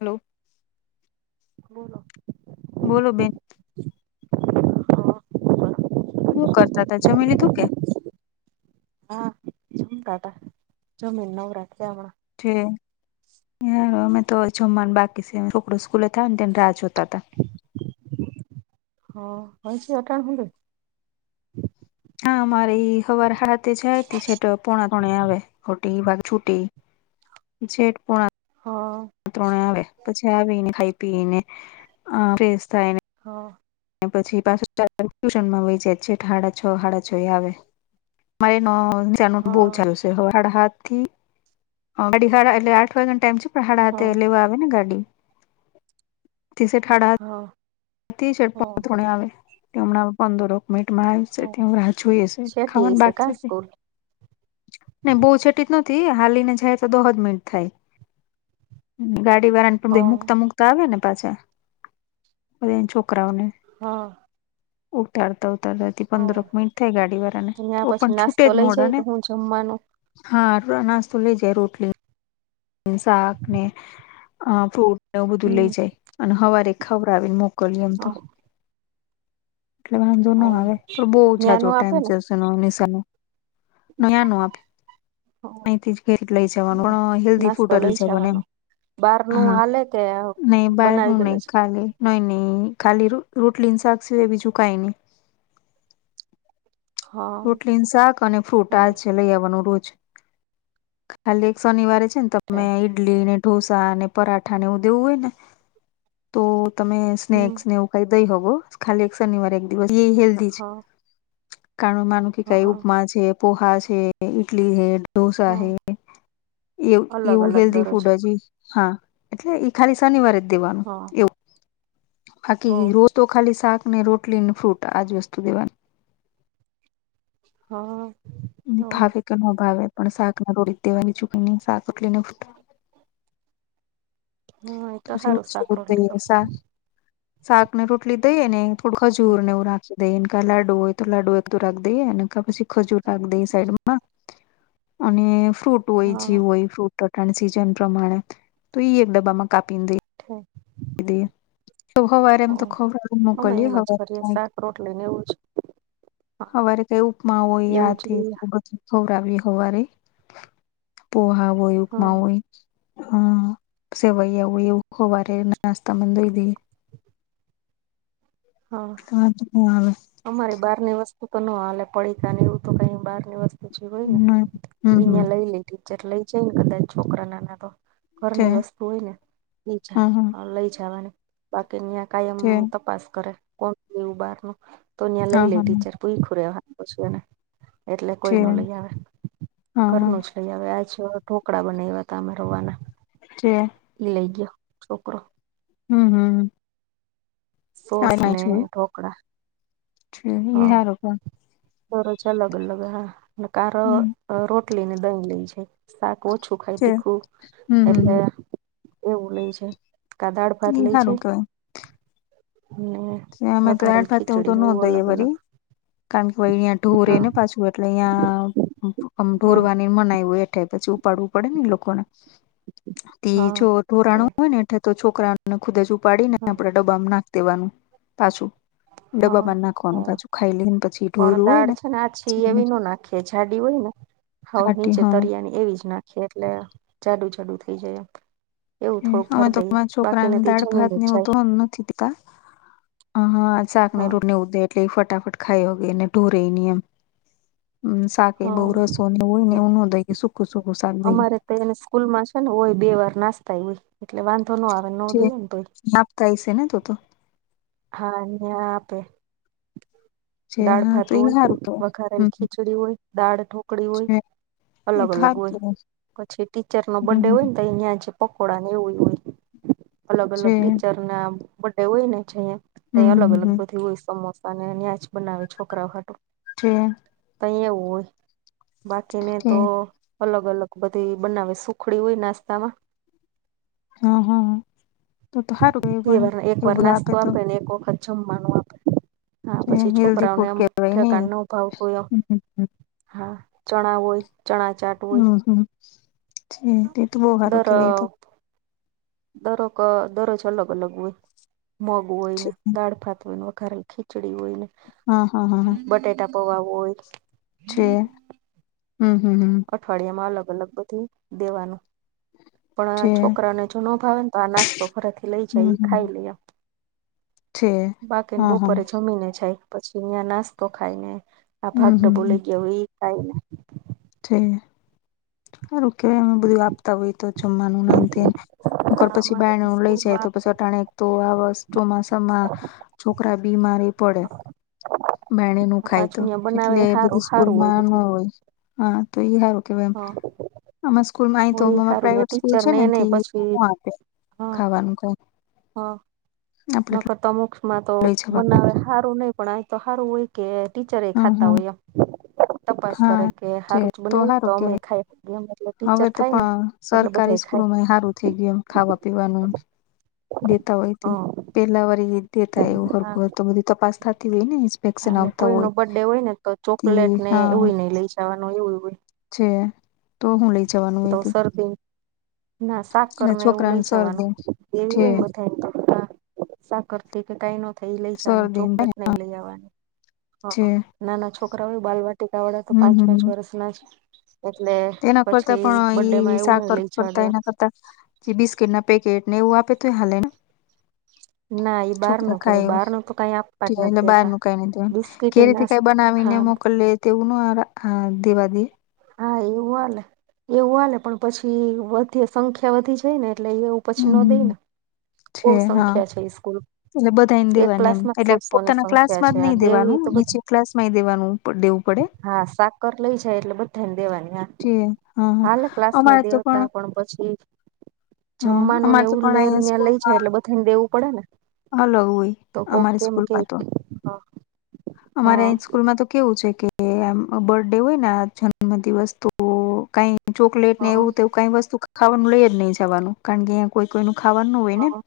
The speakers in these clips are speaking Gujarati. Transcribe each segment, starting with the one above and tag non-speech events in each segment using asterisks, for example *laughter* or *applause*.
હલો. બોલો. બોલો બેન? શું કરતા હતા જમી લીધું કે? હા જમ ટાટા જમીના રાખ્યામણા યારં તો છમન બાકી છે છોકડ સ્કૂલે આવેને તેની રાહ જોતા હતા. હ હોજી અટાણ ખુલે હા મારે હવાર હાથે જાય ત છેટ પોણા કોણે આવે. છ ભાગ છુટી ઝેઠ પો હા. માત્રોને આવે પછી આવીને ખાઈ પીને ફેસ થાયને- - હ. પછી પાછ ચ ટ્યુશનમાં વય જાય છેઠ હાડા છો હાડા છો એ આવે. મારે ન હ બ ચાલુવે સાડા હાત થી અઢ એટલે આઠ વાગ્યાનો ટાઈમ છે. હાડા હ હ આઠ લેવા આવે ને ગાડી. કસે ઠાડા હ શપ થોવે કેમ ના પાંદો રોક મમાં આવશે હ ત્યાં રાહ જોઈશે છેટી ખાવાનું હશે બાાગ કા છે. સ્કૂલ નઈ બહુ છેેટી જ નતી હાલીને જાય તો દો જ મિનટ થાય. ગાડી વાળા ને હ પણધ મુકતા મુકતા આવે ને પાછા બધ છોકરાઓને. હા. ઉતર. તથી પંદરક મિનિટ થાય ગાડી વાળા ને ત્યાં તો પછી પણ નાસ્તો છૂટે જ લઈ જાય મોડા કે ને. હું જમવાનું હા નાસ્તો લઈ જાય રોટલી. સાક ને અ ફૂટ એવું બધું હમ લઈ જાય અને હવારે ખાવડાવીને મોકલી એમ તો. એટલે વાંધો ના આવે પણ બહુ ન્યા જાજો નો આપે ટાઈમ ને છેશેનો નિશનો. નાનું આપે અથી જ લઈ જવાનું પણ હેલઘી નાસ્તો લઈ જવાનો બાર નું હાલે કે ને બાર નુ બનાવી દેલો ની છે ખાઇ. ા નહી નઈ ખાલી રોટલી શાક સિવાય બીજુકાય નહી. હા રોટલીની શાક અને ફ્રૂટ હ આ છે લઈ આવવાનું રોજ ખાલી એક શનિવારે છે ને. તમે ઈડલી ને ઢોસા અનેને પરાઠા ને એવું દેવું હોય ને તો તમે હમ સ્નક્સ નેવું કઈ દઈ હોવો ખાલી એક શનિવાર એક દિવસ હેલ્દીી જ હા કારણ માનું કે કઈ હા ઉપમા છે પોહા છે ઈડલી છે. દોસા હ હા એવ અલગ એવું અલગ હેલ્દી દરરોજ ફૂડજી હા એટલે ખાલી શનિવારે જ દેવાનું. હા એવું બાકી હોય રોજ તો ખાલી શાક ને રોટલી ને ફ્રૂટ આજ વસ્તુ દેવાની. હા. હા ભાવે કે ન ભાવે પણાક ના રોડી દેવાની ચૂકણી નહી શા એટલીને. એ તો સારું શાક પછીવ રોટલી તો દઈએ શાક શાક ને રોટલી દઈએ ને થોડુંક જર ને એવું નાખી. દઈને ક લાડુ હોય તો લાડુ એકું રાખ દે એ પછી ખજૂર રાખ દે સાઈડમાં અને ફ્રૂટ હોય હા જીવ હોય ફ્રૂટ તટાણ સિઝન પ્રમાણે તો એ ડબામાં કપીંદે હા દ સોમવારે એમ તો ખરા અમે મોકલીએ એમ જ હવે કરીએ થ. શાક રોટલી ને એવું જ હા હવારે કઈ ઉપમા હોય એવું જ આથી બધું. સવરાવીી સવારે પોહા હોય હા ઉપમા હોય. હમ સવાય એવું એવું હોવા ર નાસ્તા મંદઈ દ હા સાજ ખલ અમારી બહારની વસ્તુ તો ના હાલે પડીકા ને એવું તો કઈ બાર ની વસ્તુ પછી હોય ને ના. હમ હમ અયા લઈ લે ટીચર લઈ જાય ને કદાચ છોકરા નાના તો છે ઘરની વસ્તુ હોય ને લઈ જ હા હા લઈ જવાની. બાકીની્યાં કાયમ છે તપાસ કરે કોણ બાર નું તો અ્યાં લઈ હા લે હા ટીચર તુઈખું રેવા છેને એટલે કોઈ છે ન લઈ આવે હા હા ઘરનું જ પ હવે આ છે, ઢોકળા બનાવ્યા તમે રવાના જ એ લઈ ગયો છોકરો હમ, હમ સોસને ઢોકળા હ રો પણ દરજ અલગ અલગ હા કારો હમ રોટલી ને દહીં લે છે. શાક ઓછું ખાય છે તીખું. હમ એટલે હમ એવું લે છે. કાદાળ ભાત એ લે છે. સારું કેવાય હમ અમે તો આડ ફાવું તો ન દઈએ ભરી કારણ કે ભ અહં ઢોરે હા ને પાછું એટલે અહિયાંમ હા ઢોરવાની મનાય હો એ. પછી ઉપાડવું પડે ને લોકોને તે હા જો તે ધઢોરાણું હોય ને એ તો છોકરા ખુદે જ ઉપાડીને હા આપડા ડબ્બામાં નાખ દેવાનું પાછું હા ડબ્બામાં નાખવાનું હા પાછું ખાઈ લઈને પછી ઢોરું હોય ને. કે જાડી હોય ને હઉ ખાટી નીચે હા તરિયાની એવી જ નાખ એટલે જાડુ જાડુ થઈ જાય. એવું થોડુંક અમે ભર દઈએ તોરા બાકી છોકરાને નથી દાળ જમીન ભાત જ ને એવું તો જાય નથીતા. હ, હા શાક હા રૂટની ઉધે એટલે ફટાફટ ખાઈગઈને ઢોરે ની એમ શાક એ બહ હા રસો. ઓહી નને ઓું કે સુકું, સુકું સકઈ. ને સ્કૂલ માં છે ને, હોય બે વાર નાસ્તાય હોય એટલે વાંધો ન આવે. ન દઈએ ને તોય નાપતા હ છે ને તો, તો હા ન્યા આપે જે દાળ હા તો ભાત એ હોય હારું કેવાય. વખારેલ હમ ખીચડી હોય દાળ ઢોકળી હોય. એ અલગ તો અલગ હારું હોય કેવાય પછી ટીચરનોો હમ બર્ડે હોય હમ ને તો અ્યાં જ પકોડા ને એવું હોય અલગ જે અલગ ટીચર ના બે હોય ને છે. અહં ત હમ અલગ હમ અલગ હમ બધી હોય સમોસાને ન્યાંજ બનાવે છોકરાઓટું ટ્રેન તહી એવું હોય બાકીને તો અલગ અલગ બધી બનાવે સુખડી હોય નાસ્તામાં હા, હા, હ બે વાર એક વાર બધું નાસ્તો તો આપે ને એક વખત જમવાનું આપે હા પછી હેલ્ધી છોકરાઓને ફૂડ એમ કેવાય નહી. ઠેકાણ ન ભાવતું એ હા ચણા હોય ચણા ચાટ હોય હમ, હમ છે. એ તો બહ સારું કેવાય તો દરક દરરોજ અલગ અલગ હોય મગ હોય, ને દાળ ભાત હોયને વઘારે ખીચ ખચડી હોય ને હા હા હા હા બટેાટા પવા હોય છે હમ, હમ, હમ અઠવાડિયામાં અલગ અલગ બધી દેવાનું પણ છે છોકરાને જો નોભાવે તો આ નાસ્તો ઘરેથી લઈ હમ જઈ હમ ખાઈ લયા છે બાકીને, હા હા બપોરે જમીને જાય પછી ત્યાં નાસ્તો ખાય ને. આ હમ ભાગ તો હમ બોલે ગયા હોય થાયને હારું કેવાય અમે બધું આપતા હોય તો જમવાનું ને એમ તેમ પછી અમારે તો બાયનેું લઈ જાય તો સ્કૂલમાં પછી ટાણે એક તો આ વસ્તુ માસમાં છોકરા બીમારી પડે બેણી ખાય તો પાછું ત્યાં બનાવે એટલે સારું બધી સારું સ્કૂલમાં ન બધું હોય હા તો હારું કેવાય હ આમા સ્કૂલમાં અહીં તો હોય એ અમાર સારું પ્રાઈવેટ સ્કૂલ ટીચર છે ને નહ થી નો પછી આપે હ *unintelligible* હા આપડે નકરતા મોક્ષમાં તો લઈ જવાનું બનાવે સારું નહી પણ અહીં તો હારું હોય કે ટીચર એ હમ ખાતા હમ હોય એમ તપાસ કરે હા કે હારું જ બનાયુ તો સારું કે અમે ખાઈ એ મતલબ હવે તો પણ સરકારી સ્કૂલોમાં સારું થઈ ગય એમ ખાવા પીવાનું દેતા હોય તે હ પેલા વરી તેતા એવું હા હરર તો બધી તપાસ થતી હોય ને ઇન્સ્પેક્શન અને આવતા કોઈ નો હોય બર્થડે હોય ને તો તે ચોકલેટ ને હા એવું નહી લઈ જવાનું એવું હોય છે તો હું લઈ જવાનું હોય તો તે. સરદી ના સાકર એટલે ને એવું છોકરાને લઈ જવાનું શરદી એવી છે હોય બદયને તો સાકરથીઈ કે કઈ ન થાય લઈ જવાનું શરદી ને ચોકલેટ નહીં લઈ આવવાની છે હ નાના છોકરાઓય બાલવાટિકા વાળા તો હમ પાંચ પાંચ હમ વર્ષ ના જ એટલે એના કરતા પછી પણ બર્ડે ઈ માં એવું નઈ સાકર લઈ જવા કરતા દેવા એના કરતા જે બિસ્કીટ ના પેકેટ ને એવુ આપે તો હલેે ને ના એ બહાર છોકરા નું કેવાય ખાય બહાર નું તો કઈ આપવા જ નથી એટલે બહાર દેતા નું કઈ નથ દેવાનુ બિસ્કીટ ઘેર ના થી કઈ બનાવીને હા મોકલ લે તેવું નહી દેવા દે હા એવું હલે એવું હલે પણ પછી વધી સંખ્યા વધી જાય ને એટલે એવું પછી હમ ન હમ દઈને છે બહ હા સંખ્યા છે સ્કૂલ એટલે બધાને એક દેવાની ક્લાસ એમ માં એટલે સો સો ની પોતાના ક્લાસ સંખ્યા માં છે જ આ નઈ દેવી દેવાનું તો નીચે બધા ક્લાસમાંય દેવાનું દેવું પડે હા સાકર લઈ જાય એટલે બધા દેવાની જે હા હા હાલે ક્લાસમાં અમારે તો દેવતા પણ પછી હ જમવાનું ને અમારે તો એવું પણ અહીંયા લય લઈ જાય સ્કૂલમાં એટલે બધાને દેવું પડે ને અલગ હોય તો કોક અમારી કેમ કેય સ્કૂલમાં તો હ અમારે સ્કૂલમાં તો કેવું છે કે આમ બર્થ ડે હોય ને જન્મ દિવસ તો કઈ ચોકલેટ ને હા એવું તો કઈ વસ્તુ ખાવાનું લઈ જ નહી જવાનું. કારણ કે કોઈ કોઈ નુ ખાવાનું નો હોય ને. હા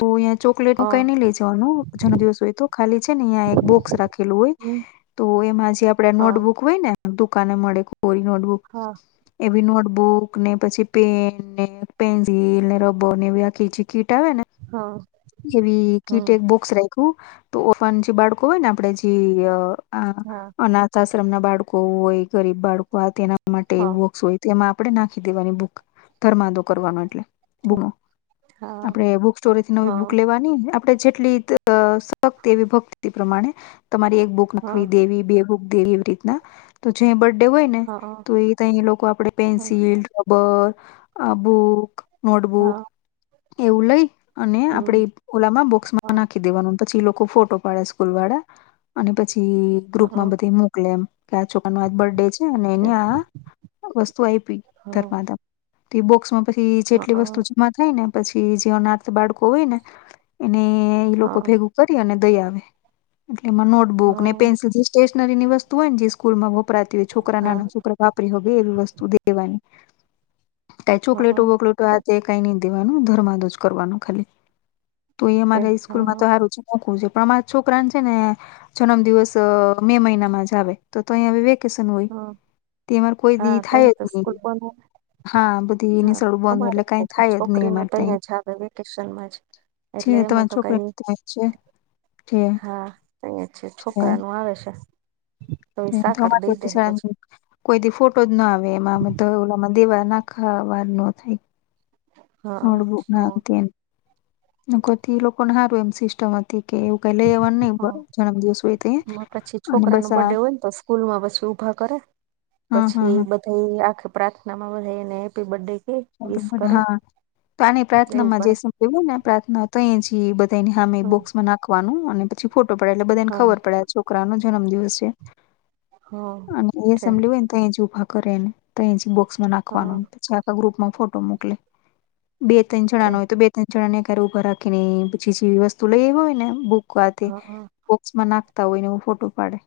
તો અહીંયા ચોકલેટ નું હા કઈ નઈ લઈ જવાનું. જન્મ દિવસ હોય તો ખાલી છે ને અયા એક બોક્સ રાખે રાખેલું હોય હમ તો એમાં જે આપડે હા નોટબુક હોય ને દુકાને મળે કોરી નોટબુક હા એવી નોટબુક ને પછી, પેન ને, પેન્સિલ ને, રબર ને એવી આ જે કીટ આવે ને હા એવી કીટક હમ એક બોક્સ રાખ્યું. તો ઓન જે બાળકો હોય ને આપડે હા અનાથ આશ્રમ ના બાળકો હોય, ગરીબ બાળકો તેના માટે હા એવું બોક્સ હોય તો એમાં આપણે નાખી દેવાની બુક ધરમાદો કરવાનો એટલે. બુનો હા આપણે બુક સ્ટોરેથી હા નવી બુક લેવાની આપડે જેટલી અ સક્ત એવી ભક્તિ પ્રમાણે તમારી એક બુક નાખવી હા દેવી બે બુક એવી રીતના તો જે બર્થડે હોય ને હા તો એ અ લોકો આપડે પેન્સિલ રબર આ બુક નોટબુક હા એવું લઈ અને આપડે હમ ઓલામાં બોક્સમાં હા નાખી દેવાનું પછી એ લોકો ફોટો પાડે સ્કૂલ વાળા અને પછી હા હા હા હા હા હા ગ્રુપમાં હા બધી મોકલે એમ. કે આ છોકરા ન આજ બર્થ ડે છે, અને એને આ વસ્તુ આપી હા ધર્માદા. તે બોક્સ માં પછી જેટલી વસ્તુ છે માં થાય ને પછી જીવનાર્થ બાળકો હોય ને એને એ લોકો ભેગું કરી અને દઈ આવે. એટલે એમાં નોટબુક ને પેન્સિલ જે સ્ટેશનરીની વસ્તુ હોય જે સ્કૂલમાં વપરાતી હોય છોકરા નાના છોકરા. વાપરી હો ગ એવી વસ્તુ દેવાની. કઈ ચોકલેટો વોકલેટો. તે કઈ નઈ દેવાનું ધર્માદ જ કરવાનું ખાલી તો એ અમારા સ્કૂલમાં તો સારું છે. મોખું છે પણ અમા છોકરાને છે ને. જન્મ દિવસ મે મહિનામાં જ આવે. તો તો અહીં હ વેકેશન હોય. હા તેમાંર કોઈ દી હા ત થાય જ તો સ્કૂલ નહી. બને હા બધી હા નિસળું બંધ અમારે એટલે કઈ થાય જ નહી છોકરી ન અમારે ત તં અયા. જ આવે વેકેશનમાં જ એટલે જે એમાં તમારી તો છોકરી કઈ છે. છે હા અહી છે છોકરાનું આવે છે. તો છે. સાકર અમારે તો દઈ. દે પછી કોઈ ફોટો જ ના આવે એમાંમે તો ઓલામાં દેવા નાખા વાર ન થાય. હા નોટબુક હા નાથી લોકોને સારું એમ સિસ્ટમ હતી કે. ક લઈ જવાનું નહ હા જન્મદિવસ હોય ત પછી અને છોકરા બસ નો આ. બર્ડે હોય ને તો સ્કૂલ માં પછી ઊભા કરે હા હા. પછી બધા આખે પ્રાર્થના માં બધ હેપી બર્થડે કે. વિસ બ કરે હા તો આની એવું પ્રાર્થનામાં કરે જે સમવું ને પ્રાર્થના તો એ જ બધ. તે એને સામે હા બોક્સમાં નાખવાનું અને પછી ફોટો પડ્યા એટલે બધાને ખબર પડે છોકરાનો જન્મદિવસ છે. હા છે. તહી જ ઊભા કરેને તો જ બોક્સમાં હા નાખવાનું પછી આખા ગ્રુપમાં ફોટો મોકલે. બે ત્રણ જણા છે હોય તો બે ત્રણ જણા ને ક્યારે ઊભા રાખીને પછી જે વસ્તુ લઈ એ હોય ને બુક. આ હા હા બોક્સમાં નાખતા હોય ને ફોટો પાડે.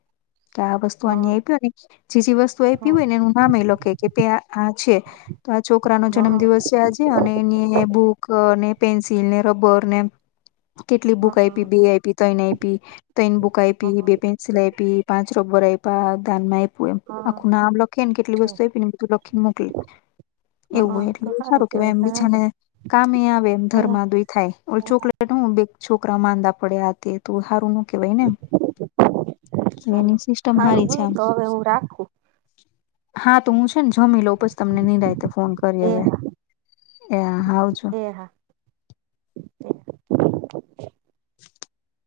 કે આ વસ્તુ આ હા આપ્યો ને. જે જે વસ્તુ આપી હોય ને એનું નામ એ લખે. કે પ આ છે તો આ. જન્મ હા દિવસ છે આજે અને એની બુક અને પેન્સિલ ને રબર ને. કેટલી બુક હા આપી બે આપી તને આપી તને બુક હા આપી બે પેન્સિલ આપી. પાં રબર આઈપ દાનમાં પ એમ હા આખું ના લખીણ કેટલી છે વસ્ત પીને તું લખીણ મોકલી. એવું હા હોય તો એટલે સારું કે કેવાય એમ હા બીજાને કામ આવે એમ હા ધર્માદય થાય. ચોક. બે છોકરા માંદા પડ્યા હતા તું સારું ન. કે ભાઈ ને હાલો એની સિસ્ટમ સારું સારી છે હ આમ. તો હવે હું રાખું હા તો હું છે ને જમી લોઉ જ તમને નિરાતે ફોન કરી. એ હવે હા એ આવજો. હ *unintelligible* *inaudible*